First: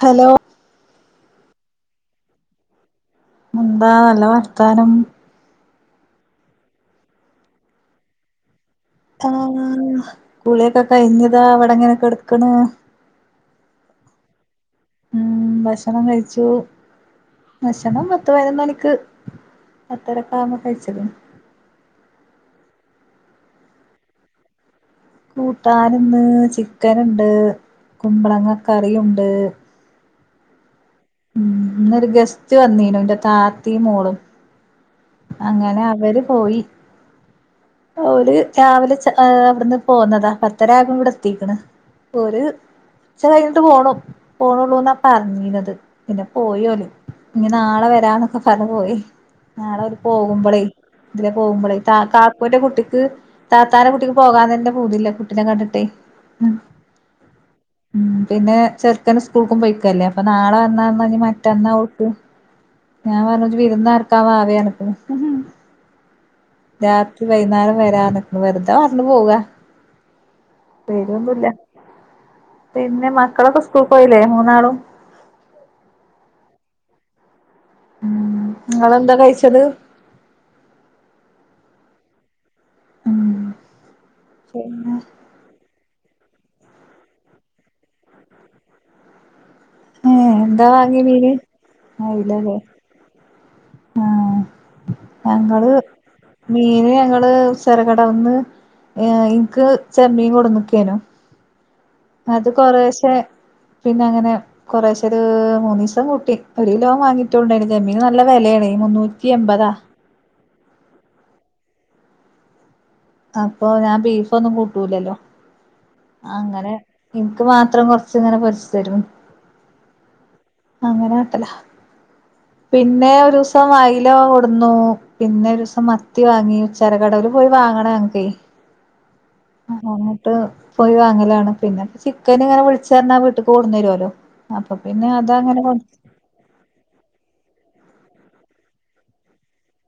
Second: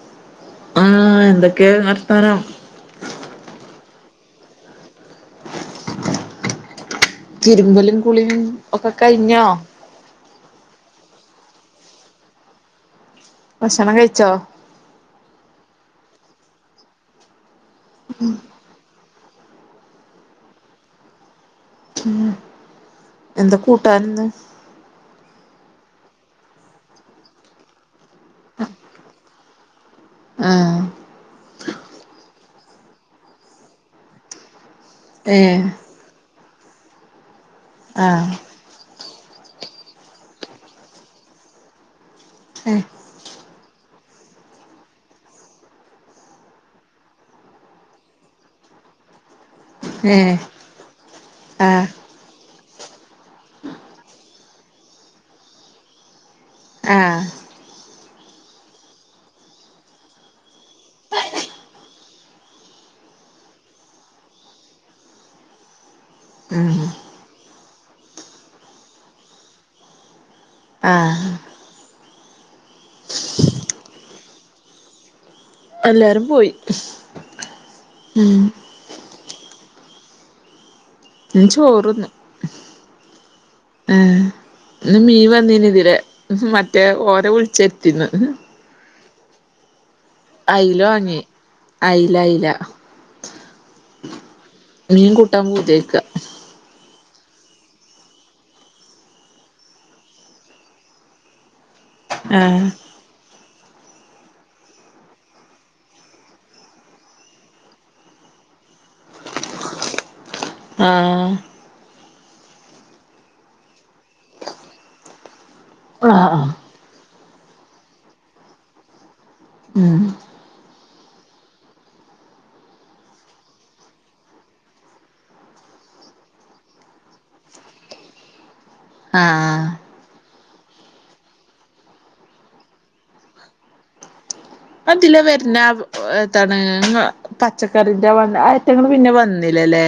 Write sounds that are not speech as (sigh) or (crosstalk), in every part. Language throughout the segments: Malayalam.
ഹലോ ആഹ എന്തൊക്കെയ വർത്താനം എന്താല്ല വർത്താനം തിരുമ്പലും കുളിയും ഒക്കെ കഴിഞ്ഞോ ആഹ് കുളിയക്കെ കയിഞ്ഞ് ഇതാ അവിടെ ങ്ങനെ കടക്കുനു ഭക്ഷണം കഴിച്ചോ ഉം ഭക്ഷണം കഴിച്ചു ഭക്ഷണം പതുപായിനോന്നനിക്ക് പത്തര കാമ കഴിച്ചത് ഉം എന്താ കൂട്ടാനന്ന് കൂട്ടാനന്ന് ചിക്കന് ണ്ട് കുമ്പളങ്ങ കറിയുണ്ട് ആഹ് ഉം ഇന്നൊരു ഗസ്റ്റ് വന്നീനു എന്റെ താത്തിയും മോളും ഏഹ് അങ്ങനെ അവര് പോയി ആഹ് ഓര് രാവിലെ ഏഹ് അവിടുന്ന് പോന്നതാ പത്തര ആയപ്പ ഇവിടെ എത്തിക്കണ് ഒര് ഏഹ് ഉച്ച ട്ട് പോണു പോണുള്ളന്ന പറഞ്ഞീന്നത് പിന്നെ പോയോല് ഇനി നാളെ വരാന്നൊക്കെ പറഞ്ഞ് പോയി നാളെ ഒര് ഏഹ് പോകുമ്പോളേ ഇതിലെ പോകുമ്പോളെ ആഹ് ത ക (unintelligible) കുട്ടിക്ക് താത്താനെ കുട്ടിക്ക് പോകാൻ തന്നെ പൂതില്ല കുട്ടിനെ കണ്ടിട്ടേ ഉം ആഹ് പിന്നെ ചെറുക്കന് സ്കൂൾക്കും പോയിക്കല്ലേ അപ്പൊ നാളെ വന്നന്ന് മറ്റന്നാ ഒക്ക് ഞാൻ പറഞ്ഞ ജ്ജ് വിരുന്ന് നോർക്കാൻ വാവേണക്ക് ഉം രാത്രി വൈകുന്നേരം വരാന്ന് ക്കെ വെറുതാ പറഞ്ഞു പോവ ആഹ് വരൊന്നുവില്ല പിന്നെ മക്കളൊക്കെ സ്കൂൾ പോയില്ലേ മൂന്നാളും എല്ലരും പോയി ഉം നിങ്ങളെന്താ കഴിച്ചത് ഞാൻ ചോർന്ന് ആഹ് പിന്നെ ഇന്ന് മീൻ വന്നീന് ഇതിലെ മറ്റേ ഓരെ വിളിച്ച് വരുത്തിന്ന് ഏഹ് എന്താ വാങ്ങിയ വാങ്ങി മീന് അയില അയില അയില്ലല്ലേ ആഹ് മീൻ കൂട്ടാൻ ഞങ്ങൾ പൂതിയായിക്ക മീന് നിങ്ങള് ചെറുകടവ്ന്ന് ഇക്ക് ചെമ്മീൻ കൊണ്ട്നിക്കേനു അത് ആഹ് കൊറെശെ പിന്നെ അങ്ങനെ കുറേശെ ഒരു മൂന്നിസം കൂട്ടി ഒരു കിലോം വാങ്ങിട്ടണ്ടായിരുന്നു ചെമ്മീന് നല്ല വിലയാണ് മുന്നൂറ്റി എമ്പതാ ആഹ് അപ്പൊ ഞാൻ ബീഫ്‌ ഒന്നും കൂട്ടൂലല്ലോ ആഹ് അങ്ങനെ എനിക്ക് മാത്രം കൊറച്ച് ഇങ്ങനെ പൊരിച്ച് തരും ഉം അങ്ങനെട്ടല പിന്നെ ഒരു ദിവസം അയില കൊടുന്നു പിന്നെ ഒരു ദിവസം മത്തി വാങ്ങി ചെറുകടവില് പോയി വാങ്ങണെ ഞങ്ങക്കെ അങ്ങനെ ആഹ് (unintelligible) പോയി വാങ്ങിലാണ് പിന്നെ ചിക്കൻ വിളിച്ചു പറഞ്ഞാൽ വീട്ടിക്കു കൊണ്ടന്നരുവല്ലോ അതില വരുന്ന ഇതാണ് പച്ചക്കറിടെ വ ഐറ്റങ്ങൾ പിന്നെ വന്നില്ലല്ലേ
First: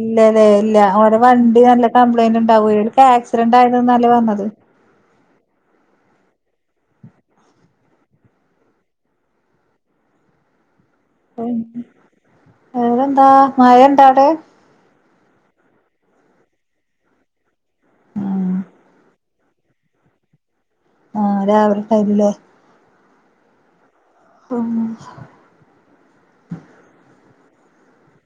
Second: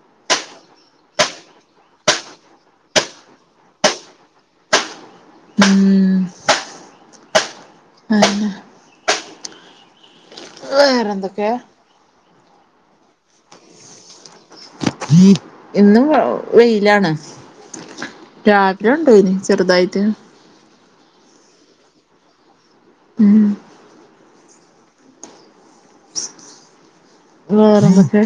ഇല്ലല്ലേ ഇല്ല ഓര വണ്ടി നല്ല കംപ്ലൈയിന്റ് ഉണ്ടാവും എടക്ക് ആക്സിഡന്റ് ആയത് ഇന്നലെ വന്നത് ഉം വേറെന്തെക്കെയാ വേറെന്താ മയ ഇണ്ട അവ്ടെ ഇന്ന് വെയിലാണ് ഉം രാത്രി ഉണ്ടയിന് ചെറുതായിട്ട് ആഹ് രാവിലെ ടൈമില് ഉം ആഹ് വേറെന്തേക്കെ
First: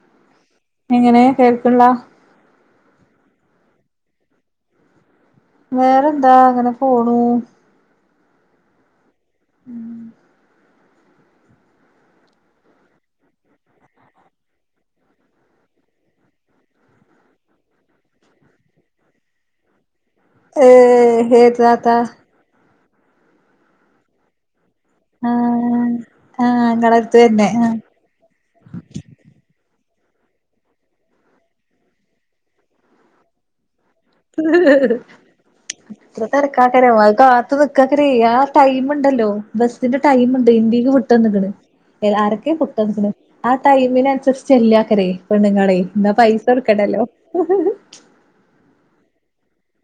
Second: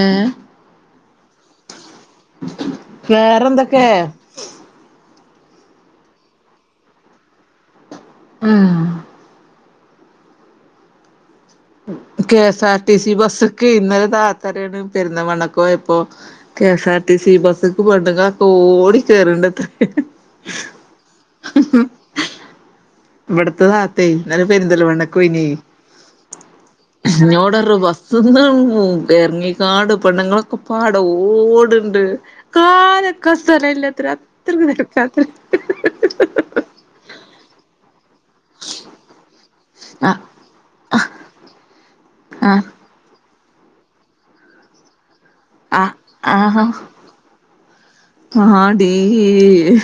ഏഹ് എങ്ങനെ കേൾക്കുള്ള വേറെന്തൊക്കെ വേറെന്താ അങ്ങനെ പോണു അ ഉം കെ എസ് ആർ ടിസി ബസ്സ്ക്ക് ഇന്നലെ താത്തറിയാണ് പെരുന്നമണ്ണക്കോയപ്പോ കെ എസ് ആർ ടിസി ബസ്സ്ക്ക് പെണ്ണുങ്ങളൊക്കെ ഓടി കേറണ്ടത്ര ഏ ഹെ താത ഇവടത്ത താത്തയ് ഇന്നലം പെരുന്തൽമണ്ണക്ക് ഒയ്നി ആഹ് ആഹ് ഇങ്ങളെടുത്ത് തന്നെ ഇന്നോടൊരു ആഹ് ബസ്ന്ന് ഉം ഇറങ്ങി കാട് പെണ്ണ്ങ്ങളൊക്കെ പാടെ ഓട്ണ്ട് കാലക്കാ സ്ഥലല്ല അത്ര തിരക്കാക്കരം അത്കാത്ത് നിക്കാക്ക (unintelligible) അ ടൈമുണ്ടല്ലോ ബസ്സിന്റെ ആഹ് ടൈമ്ണ്ട് ഇന്റീക്ക് വിട്ടന്ന്ക്ക്‌ണ് യെ ആരൊക്കെ ആഹ് (unintelligible) ആ ടൈമിന് അനുസരിച്ച്ല്ലാക്കരേ പെണ്ണ്ങ്ങളെയ് ഇന്നാ ആഹ് പൈസ ആഹാ കൊടുക്കണ്ടല്ലോ ഈ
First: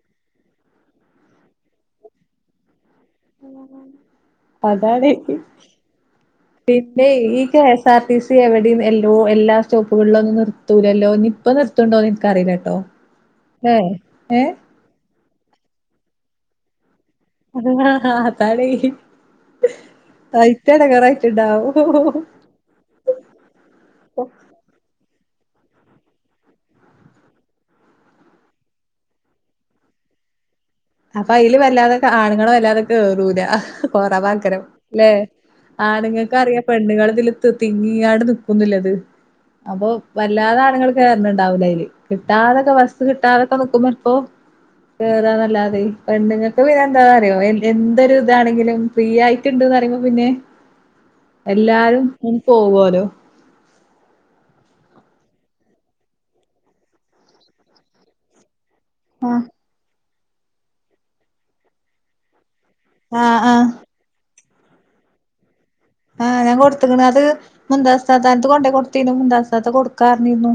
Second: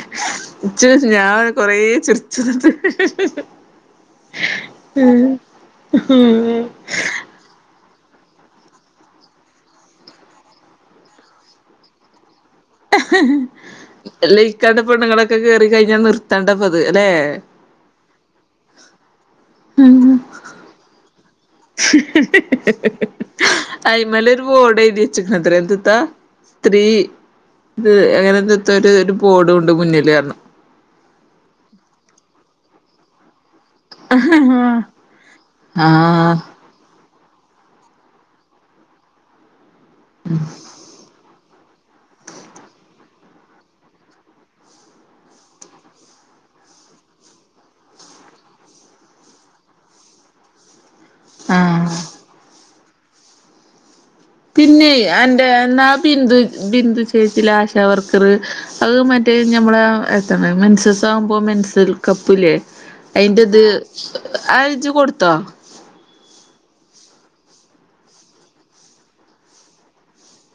ച്ച് ഞാൻ കൊറേ ച്ചിർച്ച് ഹലോ അതാണേയ് പിന്നെ ഈ ക്യാഷ് താർട്ടീസി എവിടിം എല്ലോ എല്ലാ സ്റ്റോപ്പുകളിലൊന്നും നിർത്തൂലല്ലോ ഇനി ഇപ്പ നിർത്തുണ്ടോ എന്ന് എനിക്കറിയില്ല അല്ല ഇക്കണ്ട പെണ്ണുങ്ങളൊ ക്കെ കേറി കഴിഞ്ഞാ നിർത്തണ്ടപ്പത് അല്ലെ അത് ആ ആ അതാണേയ് ഐറ്റ എടങ്ങാറായി അയ്മല് ഒരു ബോടെഴുതി വെ ച്ച്ക്ക്ണത്രേ എന്ത്ത്താ സ്ത്രീ എ അങ്ങനെ എന്ത്താ ഒരു ബോഡുണ്ട് മുന്നില് അറിഞ്ഞു അപ്പൊ അയില് വല്ലാതെ ആണുങ്ങള് വല്ലാതെ കേറൂല അഹ് കൊറവാക്കരം പറഞ്ഞു ല്ലേ ആണ്ങ്ങൾക് ആഹ് അറിയ പെണ്ണ്ങ്ങള് ഇതില് ത് തിങ്ങിക്കാണ്ട് നിക്കുന്നില്ലത് അപ്പൊ വല്ലാതെ ആണ്ങ്ങള് കേർനി ണ്ടാവൂല അയില് കിട്ടാതൊക്കെ വസ്സ് കിട്ടാതൊക്കെ നിക്കുമ്പോ ഇപ്പോ കേറാന്നല്ലാതെ തയ് പെണ്ണുങ്ങൾക്ക് പിന്നെ എന്താ അറിയോ എന്തൊരു ഇതാണെങ്കിലും ഫ്രീ ആയിട്ടുണ്ട് ന്നറിമ്പോ പിന്നെ ആഹ് എല്ലാരും ഉം പോവോലോ ലോ പിന്നെയ് അന്റെ എന്നാ ബിന്ദു ബിന്ദു ചേച്ചില്ലെ ആശാവർക്കറ് അഹ് മറ്റേ ഞമ്മളേ ആ ത മെൻസസ്സ്‌ ആവുമ്പോ മെൻസറൽ കപ്പ്ല്ലേ ആഹ് അയിന്റെത് ആഹ് അത് ഇജ്ജ് കൊടുത്തോ ആഹ് ഞാൻ കൊട്ത്ത്ക്ക്ണ് അത് മുന്താസ് താത്താന്റടുത്ത് കൊണ്ടോയ് കൊടുത്തീന്നു മുന്താസ് താത്ത കൊടുക്കാറഞ്ഞിരുന്നു.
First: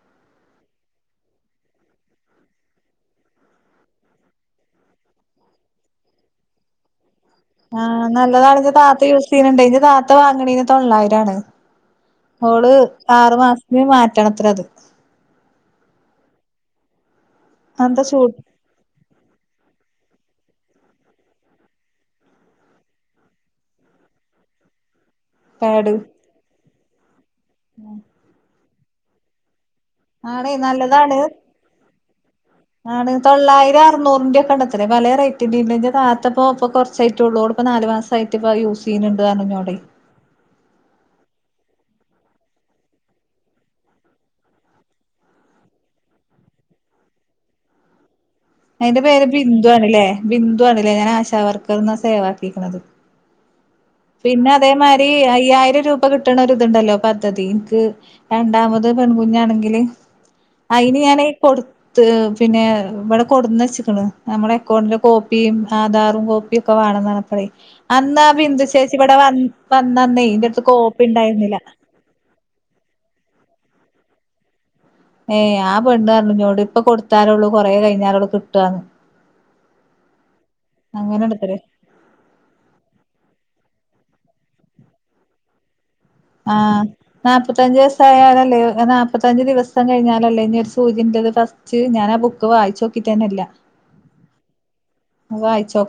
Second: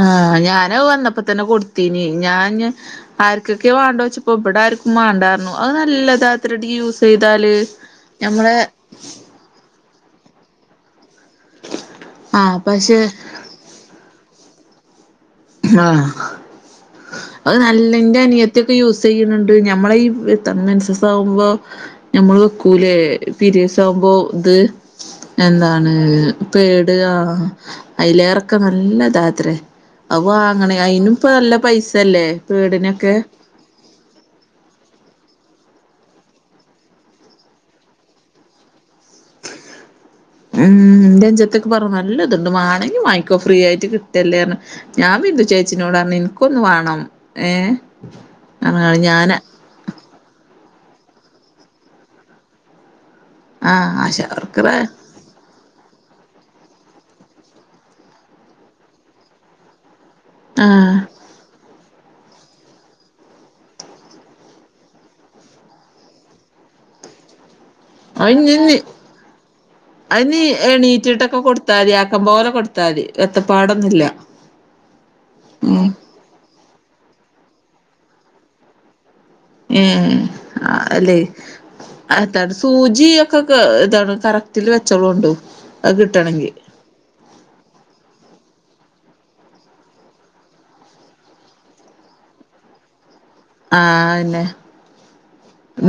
ആ ഞാനവ് വന്നപ്പോ തന്നെ കൊടുത്തീനി ഞാന് ആർക്കൊക്കെ വാണ്ടോച്ചപ്പോ ഇബടെ ആർക്കു മാണ്ടർഞ്ഞു അത് നല്ലതാത്ര ടിയൂസ് ആഹ് നല്ലതാണ്ത് താത്ത യൂസ് ചെയ്യണ് ണ്ടേ ഇത് ന്റെ താത്ത വാ വാങ്ങ്ണീന് തൊള്ളായിര രാണ് ആഹ് ഓള് പക്ഷെ ആറ് മാസത്തിന് വാ പറ്റണത്രേ അത്. ആ അത് നല്ല അങ്ങൻത്തെ ചൂ ഇന്റെ അനിയത്തിയൊ ക്കെ യൂസ് ചെയ്യ്ണ് ണ്ട് ഞമ്മളെ ഈ (unintelligible) മൻസസാവുമ്പോ ഞമ്മൾ വെക്കൂലേ പിരിയട്‌സ് ആവുമ്പോ ഇത് എന്താണ് പാഡ് പേ (unintelligible) അയിലേറെക്ക നല്ലതാത്രേ. അത് ആണേ വാങ്ങാണേ നല്ലതാണ് അയിനുപ്പം നല്ല പൈസ സല്ലെ. ആണ് തൊള്ളായിരം അറുന്നൂറിന്റെക്കെണ്ടത്രേ പലെ റേ (unintelligible) ന്റെ താത്തപ്പോ ഇപ്പൊ കൊർച്ചായിട്ടുള്ളൂ ഓള് ഇപ്പൊ നാല് മാസായിട്ട് ഇപ്പ യൂസ്യ്യുന്നുണ്ട് പറഞ്ഞു ന്നോടെ. ഉം ഇന്റെ അൻജത്തിക്കെ പറഞ്ഞു നല്ല ഇതുണ്ട് മാണെങ്കി മാങ്ങിക്കോ ഫ്രീ ആയിട്ട് കിട്ടല്ലേറഞ്ഞു ഞാൻ ബിന്ദു ചേച്ചിനോട് പറഞ്ഞു ഇൻക്കൊന്ന് വേണം ഏ അയിന്റെ പേര് ഞാൻ ബിന്ദു ആണ്ലേ ബിന്ദു ന്ദു ആണ്ലേ ഞാൻ ആശാവർക്കർന്നാ സേവാക്കിക്ക്ണത്. ആ ആശാ പിന്നെ വർക്കറെ അതേമാതിരി അയ്യായിരം രൂപ കിട്ടണ ഒരു ത്ണ്ടല്ലോ പദ്ധതി ഇൻക്ക് രണ്ടാമത് പെൺകുഞ്ഞാണെങ്കില് ആ അയിന് ഞാന് കൊടു ത്ത് പിന്നെ ഇവിടെ കൊടുന്നച്ച്‌ക്ക്ണ് നമ്മുടെ അക്കൗണ്ടിലെ കോപ്പിയും ആധാറും കോപ്പിയും ക്കെ വാണംന്ന് പറഞ്ഞപ്പളെ അന്നാ ബിന്ദു ചേ അയിനീ കോപ്പി എണീറ്റിട്ടൊക്കെ ഉണ്ടായിരുന്നില്ല കൊടുത്താ മതി ആക്കം പോലെ കൊടുത്താ മതി വത്തപ്പാടന്നും ന്നില്ല. ഏ ആ പെണ്ണ് പറഞ്ഞു നോട് ഇപ്പൊ കൊടുത്താലള്ളൂ കൊറേ കഴിഞ്ഞാലള്ളു കിട്ടാന്ന്. ഉം ആ അല്ലെ അങ്ങനെണ്ടത്രേ എത്താണ് സൂചി ഒക്കെ ക്കെ എത്താണ് കറക്റ്റില് വെച്ചളോണ്ടു. ആ നാല്പ്പത്തഞ്ചു ദിവസായാലല്ലേ നാൽപ്പത്തഞ്ചച് ദിവസം കഴിഞ്ഞാലല്ലേ ഇനി ഒരു സൂചി ള്ളത് ഫസ്റ്റ് ഞാൻ ആ ബുക്ക് വായിച്ച നോക്കി ആ ആന്നെ.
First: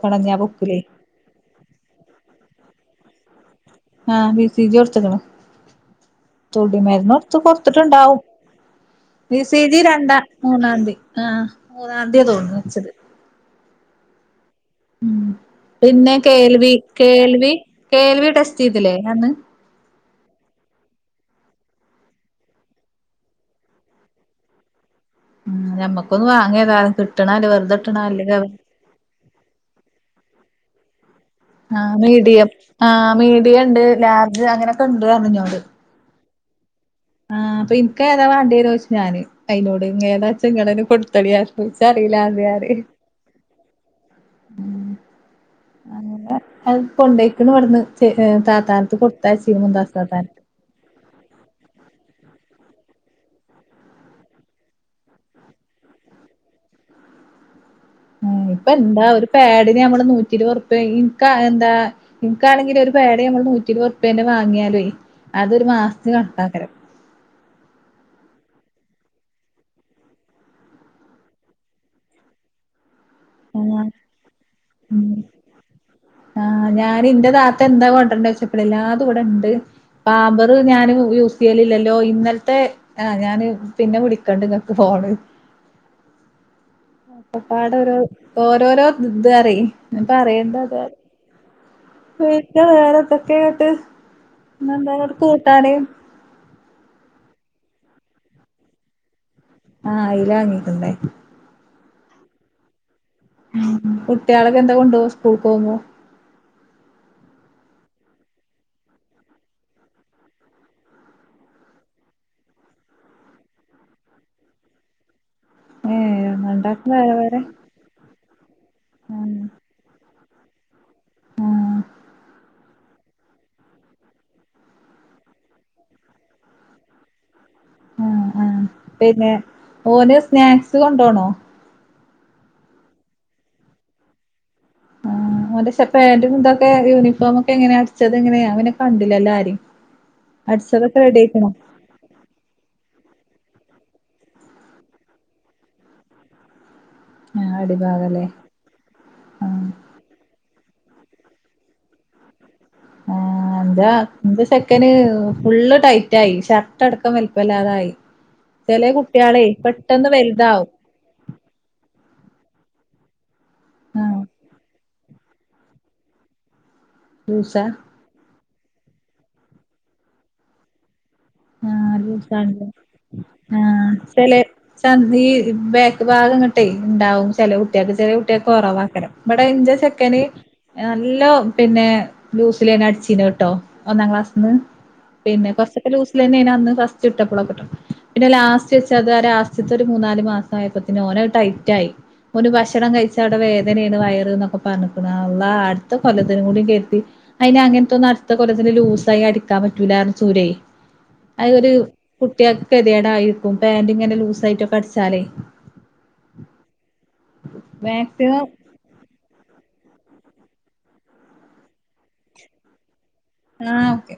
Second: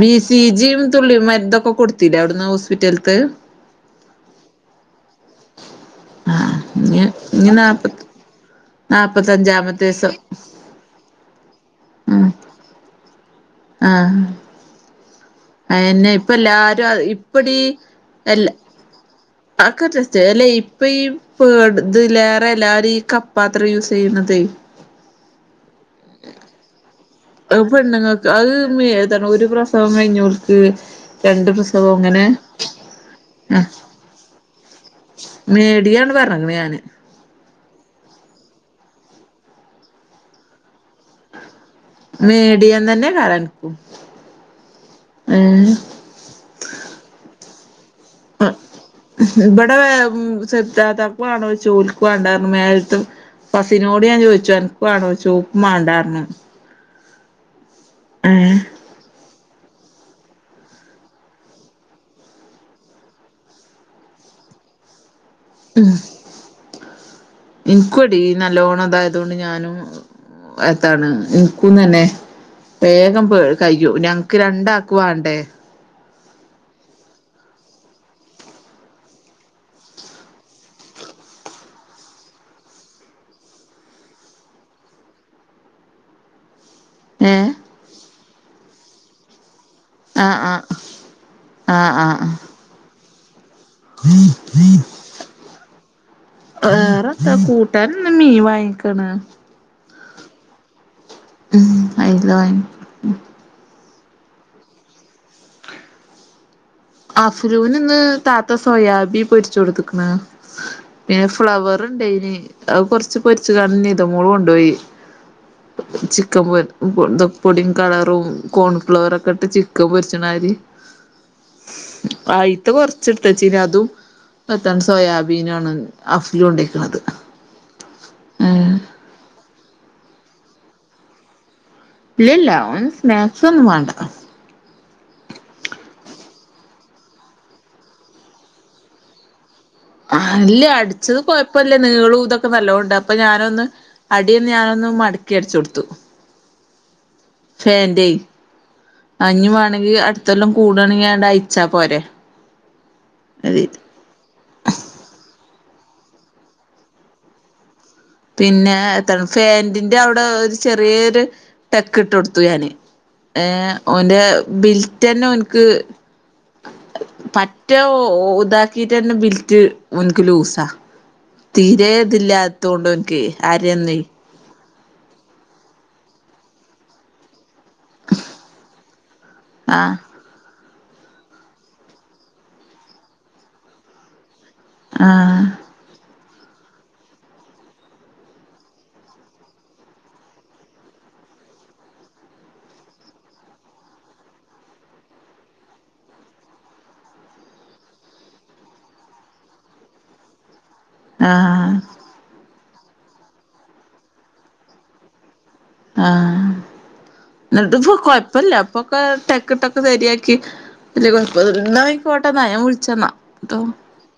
ബീ ഇനി സീ ആ ജി ബുക്കിലേ യും തുള്ളി മര്ന്നൊക്കെ കൊടുത്തില്ല അവിടന്ന് ഹോസ് പിറ്റൽ ആ ബി സി ജി കൊടുത്ക്ക്ണ് ആഹ് തുള്ളി ഇനി മരന്ന്ടുത്ത് ഇനി നാപ്പത്തി കൊട്ത്തിട്ടുണ്ടാവും ബി സി ജി നാപ്പത്തഞ്ചാമത്തെ ദിവസം രണ്ടാ മൂന്നാംതി ആ മൂന്നാംതിയ തോന്നു വെച്ചത് ആ ഉ പിന്നെ കേൽവി എല്ലാരും കേൽവി ഇപ്പടി കേൽവി എല്ല ടെസ്റ്റ് ചെയതില്ലേ അന്ന് അതൊക്കെ ടെസ്റ്റ് അല്ലെ ഇപ്പ ഈ പേട ഇതിലേറെ എല്ലരും ഈ കപ്പാത്രം യൂസ് ചെയ്യുന്നതെ ഉം ഞമ്മക്കൊന്ന് വാങ്ങിയേതാലും കിട്ടണല്ലേ വെറുതെ കിട്ടണല്ലേ പെണ്ണുങ്ങൾക്ക് അത് ഏതാണ് ഒരു പ്രസവം കഴിഞ്ഞവർക്ക് ആ മീഡിയം ആ ആ മീഡിയം ഉണ്ട് ലാർജ് അങ്ങനെയൊക്കെ ഇണ്ട് അഞ്ഞോട് അങ്ങനെയാണ് ആ അപ്പൊനിക്ക് ഏതാ വേണ്ടേ ചോയ്ച്ചു ഞാന് അതിനോട് ഏതാച്ചും കൊടുത്തളിയ മീഡിയ തന്നെ കാരൻ ഉം ഉ അങ്ങെ അല്പ്പുണ്ട് എ വവിന്ന് ആ ഇവിടെ താത്താന് താതാക്കുവണോ ഓയ്ച്ച് ഓല്ക്ക് വണ്ടനർഞ്ഞു പസിനോട് ഞാൻ ചോദിച്ചു അൻക്ക്വാണോയ്ച്ചു ഓല്ക്ക് മണ്ടാർഞ്ഞ് ആ ഇപ്പൊ എന്താ ഒരു- പാടിന് നമ്മള് നൂറ്റിരുപത് ഉർപ്യ ഇൻക്ക് എന്താ നിനക്ക്ണെങ്കിൽ ഒരു പേട നമ്മള് നൂറ്റി ഇരുപത്ഉർപ്യാന്റെ വാങ്ങിയാല ഉ ഇൻക്ക്എടി നല്ലോണം അതായതൊണ്ട് ഞാനും എത്താണ് എനിക്കും തന്നെ പേ ആഹ് കയ്യോ ഞങ്ങക്ക് രണ്ടാക്ക് വണ്ടേ ആഹ ഞാൻ ഇന്റെ താത്ത എന്താ കൊണ്ടരണ്ട വെച്ചപ്പള എല്ലാതും ഇവിടെ ഇണ്ട് പാബറ് ഞാൻ യൂസ് ചെയ്യലില്ലല്ലോ ഇന്നലത്തെ ആ ഞാന് പിന്നെ വിളിക്കണ്ട് ഇങ്ങക്ക് ഫോണ് ഏ ഒക്കെപ്പാട ഒരു ഓരോരോ ഇത് അറിയേ ആഹ് പറയണ്ട ആഹ് അത ആഹ് ആഹ് വച്ച വ ക്കെ എന്നന്തവിടെ കൂട്ടാന് കൂട്ടൻ മീ വാങ്ങിക്കണ് ആ അയല വാങ്ങീട്ടണ്ട് (unintelligible) കുട്ടികളൊക്കെ എന്താ കൊണ്ട സ്കൂൾ പോകുമ്പോ അഫലൂന് ഇന്ന് താത്ത സോയാബി പൊരിച്ച കൊടുത്തക്കണ് പിന്നെ ഫ്ലവർ ഉണ്ടഏനി അത് കൊറച്ച് പൊരിച്ചകണ്ട് നിതുമോള കൊണ്ടോയി ഏ ചിക്കൻ ഒന്നുണ്ടാക്കും വേറെ പൊന്ത വേറെ പൊടിയും കളറും കോൺഫ്ലവറ ആ ഒക്കെ ഇട്ട് ചിക്കൻ പൊ ചനാരി ആ അയിത്തെ കൊറച്ച് എടുത്തച്ചീനു അതും താണ് സോയാബീനാണ് അഫ്‌ലു കൊണ്ടരിക്കണത് ആ ആ പിന്നെ ഓന് സ്നാക്സ് കൊണ്ടോണോ ഇല്ലല്ല ഓന് സ്നാക്സ് ഒന്നും വേണ്ട ആ അവന്റെ പക്ഷെ പാന്റ് യൂണിഫോമ ഒക്കെ എങ്ങനെ അടി ച്ചത് എങ്ങനെയാ അവനെ കണ്ടില്ലല്ലോ ആരിം അല്ലേ അടിച്ചതൊക്കെ അടിച്ചത് റെഡി ആയിക്ക്ണോ കൊഴപ്പല്ലേ നീളും ഇതൊക്കെ നല്ലതോണ്ട് അപ്പൊ ഞാനൊന്ന് അടിയന്ന് ഞാനൊന്ന് മടക്കി അടിച്ചു കൊടുത്തു ആ ഫെന്റ് അടിഭാഗല്ലേ ആ ഞ്ഞി വാണെങ്കിൽ അടുത്തല്ലാം കൂടണിങ്കിൽ ഒന്ന് അയച്ചാ പോരെ ആ കരുതീട്ട്. എന്താ എന്ത ചെക്കന് ഫുള് ടൈ റ്റായി ഷർട്ട് അടക്കം വലുപ്പല്ലാതായി പിന്നെ എത്താണ് ഫാൻറിന്റെ അവിടെ ഒരു വലുതാവും ചെറിയൊരു ടെക്ക് ഇട്ട് കൊടുത്തു ഞാന് ഏ ആ ഓന്റെ ബിൽറ്റ്ന്നെ ഓൻക്ക് ലൂസാ പറ്റെ ത കിടന്നാരുന്ന ബിൽറ്റ് ഓന്ക് ലൂസാ ആ തീരെ ലൂസാണല്ലേ ഇതില്ലാത്തുകൊണ്ട് ആഹ് അരന്ന് ചെലെ ചന്തി ബാക്ക് ഭാഗംങ്ങട്ടെ ഉണ്ടാവും ചേലെ കുട്ടിയാൾക്ക് കോറവാക്കരം ഇവിടെ ഇന്റെ ആഹ് ചെക്കന് നല്ലോ പിന്നെ ലൂസിലേ അടിച്ചീനുട്ടോ ഒന്നാം ക്ലാസ് ആഹ് പിന്നെ കൊറച്ചൊക്കെ ലൂസ് ഫസ്റ്റ് ഇട്ടപ്പള കിട്ടും പിന്നെ ലാസ്റ്റ് വെച്ച അത് ലാസ്റ്റ് ത്തെ ഒരു മൂന്നാല് മാസം ആയപ്പോന്നെ ഓൻ ടൈറ്റ് ആയി. ഓന് ഭക്ഷണം കഴിച്ച അവിടെ വേദനയാണ് വയറ്ന്നൊക്കെ പറഞ്ഞകണ്. അല്ലഹ്.. അടുത്ത കൊലത്തി കൂടി കേരതി അതിനെ അങ്ങനത്തെന്നും അടുത്ത കൊലത്തിന് ലൂസായി അടിക്കാൻ പറ്റൂലായിസൂരെ അത് ഒരു ആഹ് കുട്ടിയക്ക്‌ കേതിയേടായിരിക്കും പാന്റ് ഇങ്ങനെ ലൂസ ആയിട്ടൊക്കെ അടിച്ചാലേ ആഹ എന്നിട്ട്പ്പ മാക്സിമം കൊഴപ്പില്ല അപ്പൊക്കെ ടെക്ക് ടെക് ശരിയാക്കി വല്യ കൊയപ്പന്നൂല്യ ആയിക്കോട്ടെന്ന ഞാൻ വിളിച്ചന്നാ ട്ടോ ആഹ ഓക്കെ